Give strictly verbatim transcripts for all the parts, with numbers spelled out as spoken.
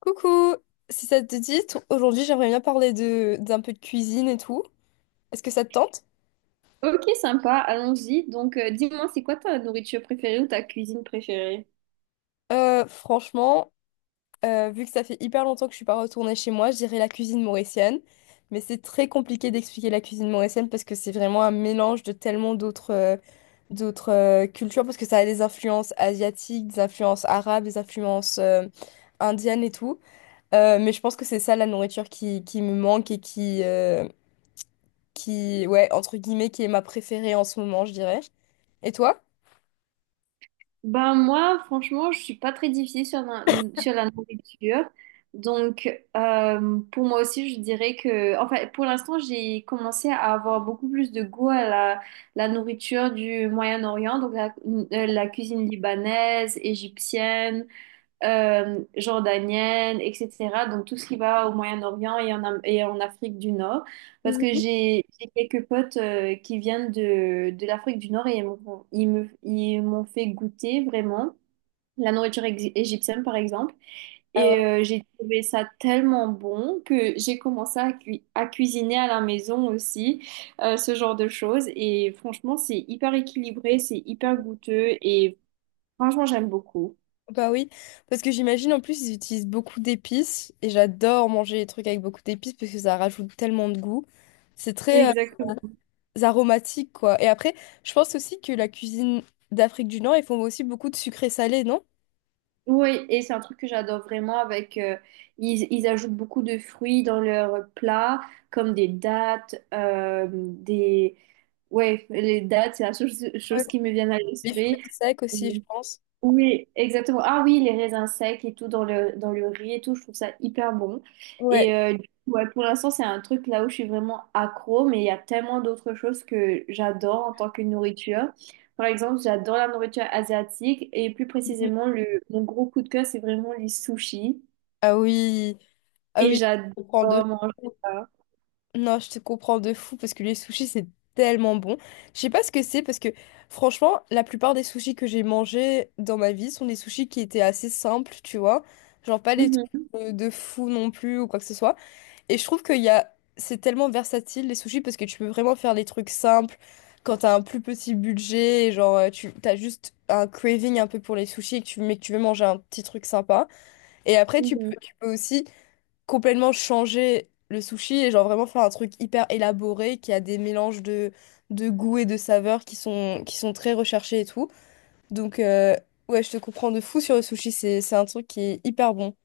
Coucou! Si ça te dit, t- aujourd'hui j'aimerais bien parler de d'un peu de cuisine et tout. Est-ce que ça te tente? Ok, sympa, allons-y. Donc, euh, dis-moi, c'est quoi ta nourriture préférée ou ta cuisine préférée? Euh, franchement, euh, vu que ça fait hyper longtemps que je suis pas retournée chez moi, je dirais la cuisine mauricienne. Mais c'est très compliqué d'expliquer la cuisine mauricienne parce que c'est vraiment un mélange de tellement d'autres euh, d'autres euh, cultures parce que ça a des influences asiatiques, des influences arabes, des influences euh, indiennes et tout. Euh, mais je pense que c'est ça la nourriture qui, qui me manque et qui, euh, qui, ouais, entre guillemets, qui est ma préférée en ce moment, je dirais. Et toi? Ben moi, franchement, je suis pas très difficile sur la, sur la nourriture. Donc, euh, pour moi aussi, je dirais que, enfin, pour l'instant, j'ai commencé à avoir beaucoup plus de goût à la, la nourriture du Moyen-Orient, donc la, euh, la cuisine libanaise, égyptienne. Euh, jordanienne, et cetera. Donc tout ce qui va au Moyen-Orient et en, Am- et en Afrique du Nord. Parce que Mhm. j'ai j'ai quelques potes euh, qui viennent de, de l'Afrique du Nord et ils m'ont ils me- ils m'ont fait goûter vraiment la nourriture ex- égyptienne, par exemple. Ah ouais, Et euh, j'ai trouvé ça tellement bon que j'ai commencé à, cui- à cuisiner à la maison aussi, euh, ce genre de choses. Et franchement, c'est hyper équilibré, c'est hyper goûteux et franchement, j'aime beaucoup. bah oui, parce que j'imagine en plus ils utilisent beaucoup d'épices et j'adore manger les trucs avec beaucoup d'épices parce que ça rajoute tellement de goût. C'est très euh, Exactement. aromatique quoi. Et après, je pense aussi que la cuisine d'Afrique du Nord, ils font aussi beaucoup de sucré salé, non? Oui, et c'est un truc que j'adore vraiment avec euh, ils, ils ajoutent beaucoup de fruits dans leurs plats, comme des dattes, euh, des ouais, les dattes, c'est la chose, Ouais. chose qui me vient à Les fruits l'esprit. secs aussi, je pense. Oui, exactement. Ah oui, les raisins secs et tout dans le, dans le riz et tout, je trouve ça hyper bon. Ouais. Et euh, du coup, ouais, pour l'instant, c'est un truc là où je suis vraiment accro, mais il y a tellement d'autres choses que j'adore en tant que nourriture. Par exemple, j'adore la nourriture asiatique et plus précisément, le, mon gros coup de cœur, c'est vraiment les sushis. Ah oui, ah Et oui, j'adore on prend deux. manger ça. Non, je te comprends de fou parce que les sushis, c'est tellement bon. Je sais pas ce que c'est parce que franchement, la plupart des sushis que j'ai mangés dans ma vie sont des sushis qui étaient assez simples, tu vois. Genre pas les trucs Mhm, de de fou non plus ou quoi que ce soit. Et je trouve qu'il y a c'est tellement versatile les sushis parce que tu peux vraiment faire des trucs simples quand t'as un plus petit budget, et genre euh, tu t'as juste un craving un peu pour les sushis et que tu mais que tu veux manger un petit truc sympa. Et après, tu mhm. peux, tu peux aussi complètement changer le sushi et genre vraiment faire un truc hyper élaboré qui a des mélanges de, de goûts et de saveurs qui sont, qui sont très recherchés et tout. Donc euh, ouais, je te comprends de fou sur le sushi, c'est, c'est un truc qui est hyper bon.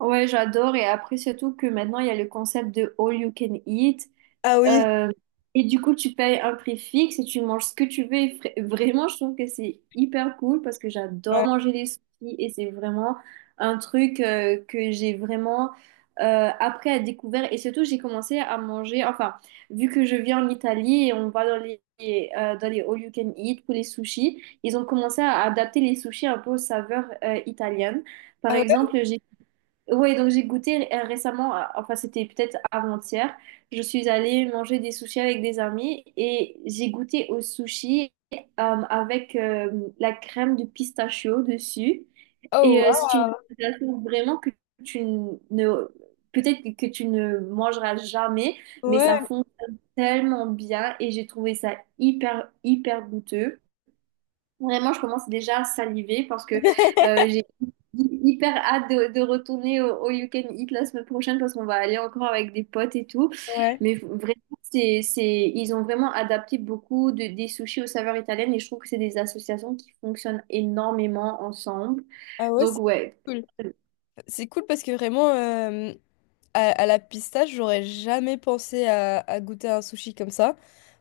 Ouais, j'adore. Et après, surtout que maintenant, il y a le concept de all you can eat. Ah oui, Euh, et du coup, tu payes un prix fixe et tu manges ce que tu veux. Et fra- vraiment, je trouve que c'est hyper cool parce que j'adore ouais. manger les sushis et c'est vraiment un truc euh, que j'ai vraiment euh, appris à découvrir. Et surtout, j'ai commencé à manger, enfin, vu que je vis en Italie et on va dans les, euh, dans les all you can eat pour les sushis, ils ont commencé à adapter les sushis un peu aux saveurs euh, italiennes. Par Ah ouais. exemple, j'ai oui, donc j'ai goûté euh, récemment, à- enfin c'était peut-être avant-hier, je suis allée manger des sushis avec des amis et j'ai goûté au sushi euh, avec euh, la crème de pistachio dessus. Et Oh euh, c'est une waouh. sensation vraiment que tu ne, peut-être que tu ne mangeras jamais, mais ça Ouais, fonctionne tellement bien et j'ai trouvé ça hyper, hyper goûteux. Vraiment, je commence déjà à saliver parce que euh, j'ai hyper hâte de, de retourner au, au You Can Eat la semaine prochaine parce qu'on va aller encore avec des potes et tout. ouais. Mais vraiment, c'est, c'est, ils ont vraiment adapté beaucoup de, des sushis aux saveurs italiennes et je trouve que c'est des associations qui fonctionnent énormément ensemble. Ah ouais, Donc, c'est ouais, cool. C'est cool parce que vraiment, euh, À, à la pistache, j'aurais jamais pensé à, à goûter un sushi comme ça.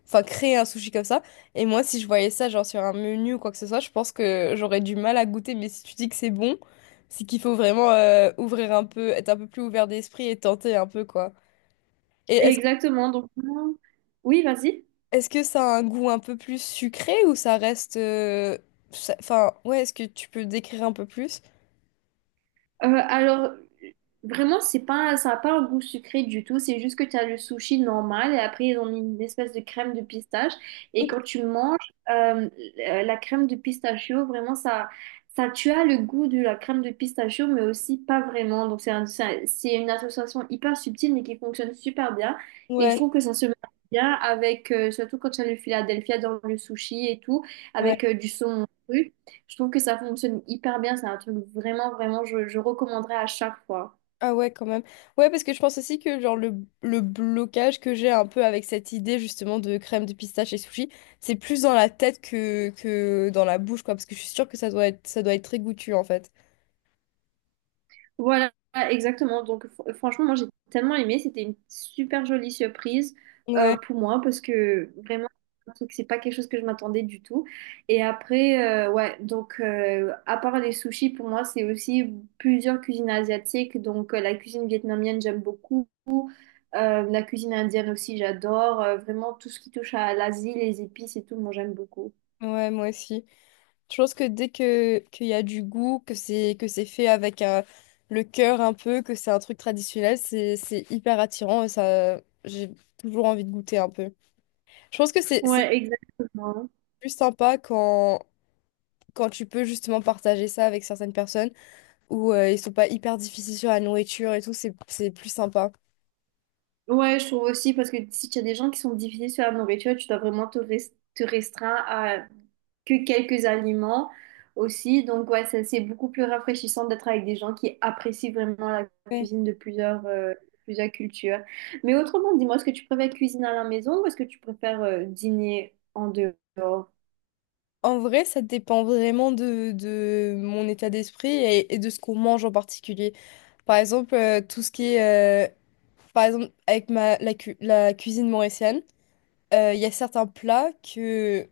Enfin, créer un sushi comme ça. Et moi, si je voyais ça, genre sur un menu ou quoi que ce soit, je pense que j'aurais du mal à goûter. Mais si tu dis que c'est bon, c'est qu'il faut vraiment euh, ouvrir un peu, être un peu plus ouvert d'esprit et tenter un peu, quoi. Et est-ce, exactement. Donc, vraiment- oui, vas-y. est-ce que ça a un goût un peu plus sucré ou ça reste euh, ça- Enfin, ouais, est-ce que tu peux décrire un peu plus? Euh, alors, vraiment, c'est pas, ça n'a pas un goût sucré du tout. C'est juste que tu as le sushi normal et après, ils ont mis une espèce de crème de pistache. Et quand tu manges euh, la crème de pistachio, vraiment, ça, ça, tu as le goût de la crème de pistachio, mais aussi pas vraiment. Donc, c'est un- c'est un- c'est une association hyper subtile, mais qui fonctionne super bien. Et je Ouais, trouve que ça se marie bien avec, euh, surtout quand tu as le Philadelphia dans le sushi et tout, ouais. avec euh, du saumon cru. Je trouve que ça fonctionne hyper bien. C'est un truc vraiment, vraiment, je, je recommanderais à chaque fois. Ah ouais, quand même. Ouais, parce que je pense aussi que genre le, le blocage que j'ai un peu avec cette idée justement de crème de pistache et sushi, c'est plus dans la tête que, que dans la bouche, quoi, parce que je suis sûre que ça doit être, ça doit être très goûtu en fait. Voilà, exactement. Donc, fr- franchement, moi, j'ai tellement aimé. C'était une super jolie surprise euh, Ouais, pour moi parce que vraiment, un truc, c'est pas quelque chose que je m'attendais du tout. Et après, euh, ouais, donc, euh, à part les sushis, pour moi, c'est aussi plusieurs cuisines asiatiques. Donc, euh, la cuisine vietnamienne, j'aime beaucoup. Euh, la cuisine indienne aussi, j'adore. Euh, vraiment, tout ce qui touche à l'Asie, les épices et tout, moi, j'aime beaucoup. ouais, moi aussi. Je pense que dès que qu'il y a du goût, que c'est que c'est fait avec euh, le cœur un peu, que c'est un truc traditionnel, c'est c'est hyper attirant et ça j'ai toujours envie de goûter un peu. Je pense que c'est c'est Ouais, exactement. plus sympa quand quand tu peux justement partager ça avec certaines personnes où euh, ils sont pas hyper difficiles sur la nourriture et tout, c'est c'est plus sympa. Ouais, je trouve aussi, parce que si tu as des gens qui sont difficiles sur la nourriture, tu dois vraiment te, res- te restreindre à que quelques aliments aussi. Donc, ouais, ça, c'est beaucoup plus rafraîchissant d'être avec des gens qui apprécient vraiment la Ouais. cuisine de plusieurs, euh, plusieurs cultures. Mais autrement, dis-moi, est-ce que tu préfères cuisiner à la maison ou est-ce que tu préfères euh, dîner en dehors? En vrai, ça dépend vraiment de, de mon état d'esprit et, et de ce qu'on mange en particulier. Par exemple, euh, tout ce qui est euh, par exemple, avec ma, la, cu- la cuisine mauricienne, euh, il y a certains plats que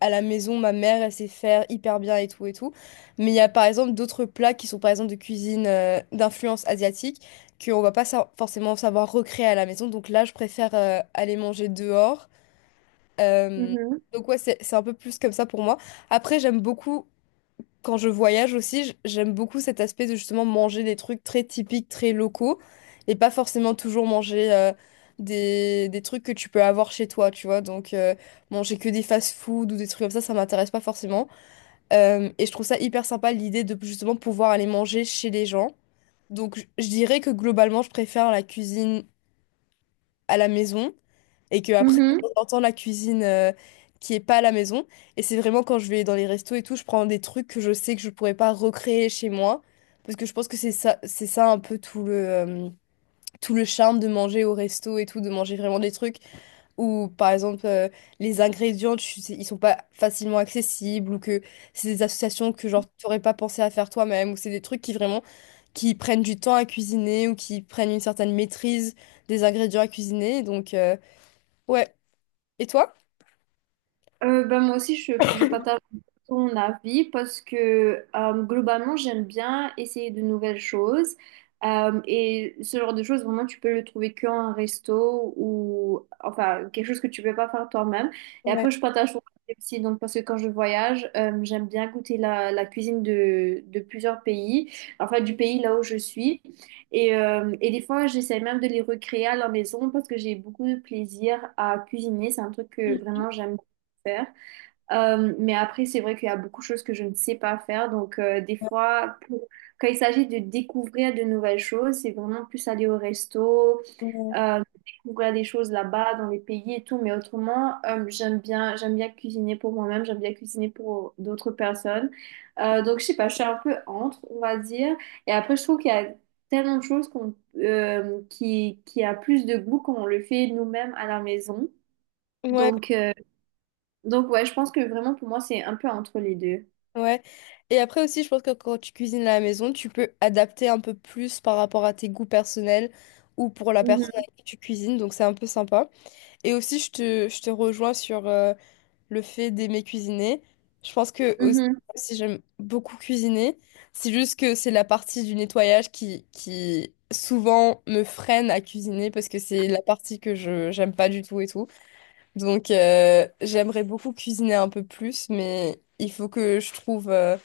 à la maison, ma mère, elle sait faire hyper bien et tout et tout. Mais il y a par exemple d'autres plats qui sont par exemple de cuisine euh, d'influence asiatique qu'on va pas sa- forcément savoir recréer à la maison. Donc là, je préfère euh, aller manger dehors. Euh, Mhm. donc ouais, c'est c'est un peu plus comme ça pour moi. Après, j'aime beaucoup, quand je voyage aussi, j- j'aime beaucoup cet aspect de justement manger des trucs très typiques, très locaux, et pas forcément toujours manger euh, des, des trucs que tu peux avoir chez toi, tu vois. Donc euh, manger que des fast-food ou des trucs comme ça, ça m'intéresse pas forcément. Euh, et je trouve ça hyper sympa l'idée de justement pouvoir aller manger chez les gens. Donc je je dirais que globalement, je préfère la cuisine à la maison et que après Mhm. j'entends la cuisine euh, qui est pas à la maison et c'est vraiment quand je vais dans les restos et tout je prends des trucs que je sais que je pourrais pas recréer chez moi parce que je pense que c'est ça c'est ça un peu tout le euh, tout le charme de manger au resto et tout de manger vraiment des trucs ou par exemple euh, les ingrédients tu sais, ils sont pas facilement accessibles ou que c'est des associations que genre t'aurais pas pensé à faire toi-même ou c'est des trucs qui vraiment qui prennent du temps à cuisiner ou qui prennent une certaine maîtrise des ingrédients à cuisiner donc euh, ouais et toi? Euh, ben, moi aussi, je, je partage ton avis parce que euh, globalement, j'aime bien essayer de nouvelles choses. Euh, et ce genre de choses, vraiment, tu peux le trouver qu'en resto ou enfin quelque chose que tu peux pas faire toi-même. Et Ouais. après, je partage ton avis aussi, donc, parce que quand je voyage, euh, j'aime bien goûter la, la cuisine de, de plusieurs pays, enfin du pays là où je suis. Et, euh, et des fois, j'essaie même de les recréer à la maison parce que j'ai beaucoup de plaisir à cuisiner. C'est un truc que vraiment j'aime faire. Euh, mais après, c'est vrai qu'il y a beaucoup de choses que je ne sais pas faire. Donc, euh, des fois, pour- quand il s'agit de découvrir de nouvelles choses, c'est vraiment plus aller au resto, Ouais, euh, découvrir des choses là-bas, dans les pays et tout. Mais autrement, euh, j'aime bien, j'aime bien cuisiner pour moi-même, j'aime bien cuisiner pour d'autres personnes. Euh, donc, je sais pas, je suis un peu entre, on va dire. Et après, je trouve qu'il y a tellement de choses qu'on, euh, qui, qui a plus de goût quand on le fait nous-mêmes à la maison. ouais. Donc, euh, donc ouais, je pense que vraiment pour moi c'est un peu entre les deux. Ouais. Et après aussi, je pense que quand tu cuisines à la maison, tu peux adapter un peu plus par rapport à tes goûts personnels ou pour la personne Mhm, avec qui tu cuisines, donc c'est un peu sympa. Et aussi, je te, je te rejoins sur, euh, le fait d'aimer cuisiner. Je pense que aussi, mhm. même si j'aime beaucoup cuisiner, c'est juste que c'est la partie du nettoyage qui, qui souvent me freine à cuisiner parce que c'est la partie que je j'aime pas du tout et tout. Donc euh, j'aimerais beaucoup cuisiner un peu plus, mais il faut que je trouve euh,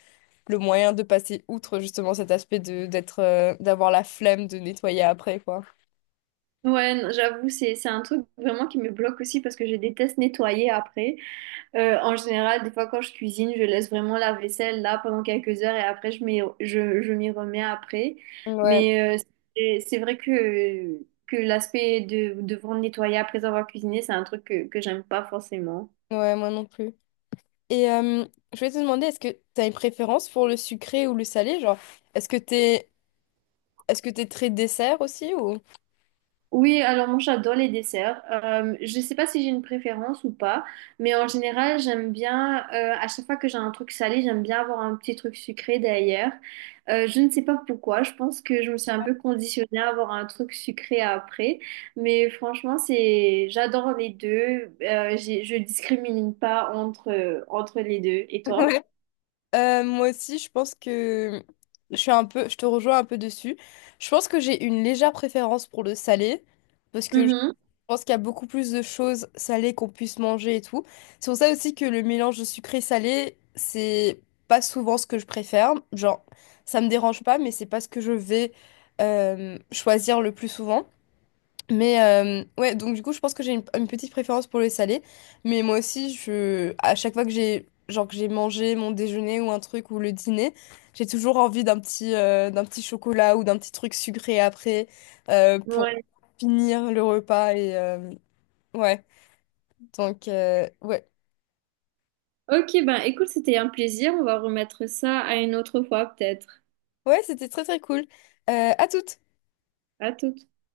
le moyen de passer outre justement cet aspect de d'être euh, d'avoir la flemme de nettoyer après quoi. Ouais, non, j'avoue, c'est c'est un truc vraiment qui me bloque aussi parce que je déteste nettoyer après. Euh, en général, des fois quand je cuisine, je laisse vraiment la vaisselle là pendant quelques heures et après je m'y je, je m'y remets après. Ouais, Mais euh, c'est c'est vrai que que l'aspect de devoir nettoyer après avoir cuisiné, c'est un truc que que j'aime pas forcément. ouais, moi non plus. Et euh, je voulais te demander, est-ce que tu as une préférence pour le sucré ou le salé? Genre, est-ce que t'es, est-ce que t'es très dessert aussi ou Oui, alors moi j'adore les desserts. Euh, je sais pas si j'ai une préférence ou pas, mais en général j'aime bien, euh, à chaque fois que j'ai un truc salé, j'aime bien avoir un petit truc sucré derrière. Euh, je ne sais pas pourquoi, je pense que je me suis un peu conditionnée à avoir un truc sucré après, mais franchement c'est, j'adore les deux. Euh, j'ai- je discrimine pas entre, entre les deux. Et toi? Ouais. Euh, moi aussi, je pense que je suis un peu, je te rejoins un peu dessus. Je pense que j'ai une légère préférence pour le salé parce que je Mhm. pense qu'il y a beaucoup plus de choses salées qu'on puisse manger et tout. C'est pour ça aussi que le mélange de sucré-salé, c'est pas souvent ce que je préfère. Genre, ça me dérange pas, mais c'est pas ce que je vais euh, choisir le plus souvent. Mais euh, ouais, donc du coup, je pense que j'ai une, une petite préférence pour les salés. Mais moi aussi, je, à chaque fois que j'ai genre que j'ai mangé mon déjeuner ou un truc ou le dîner, j'ai toujours envie d'un petit, euh, d'un petit chocolat ou d'un petit truc sucré après euh, pour Ouais. finir le repas. Et euh, ouais, donc euh, ouais, Ok, ben écoute, c'était un plaisir. On va remettre ça à une autre fois peut-être. ouais, c'était très très cool. Euh, à toutes! À tout.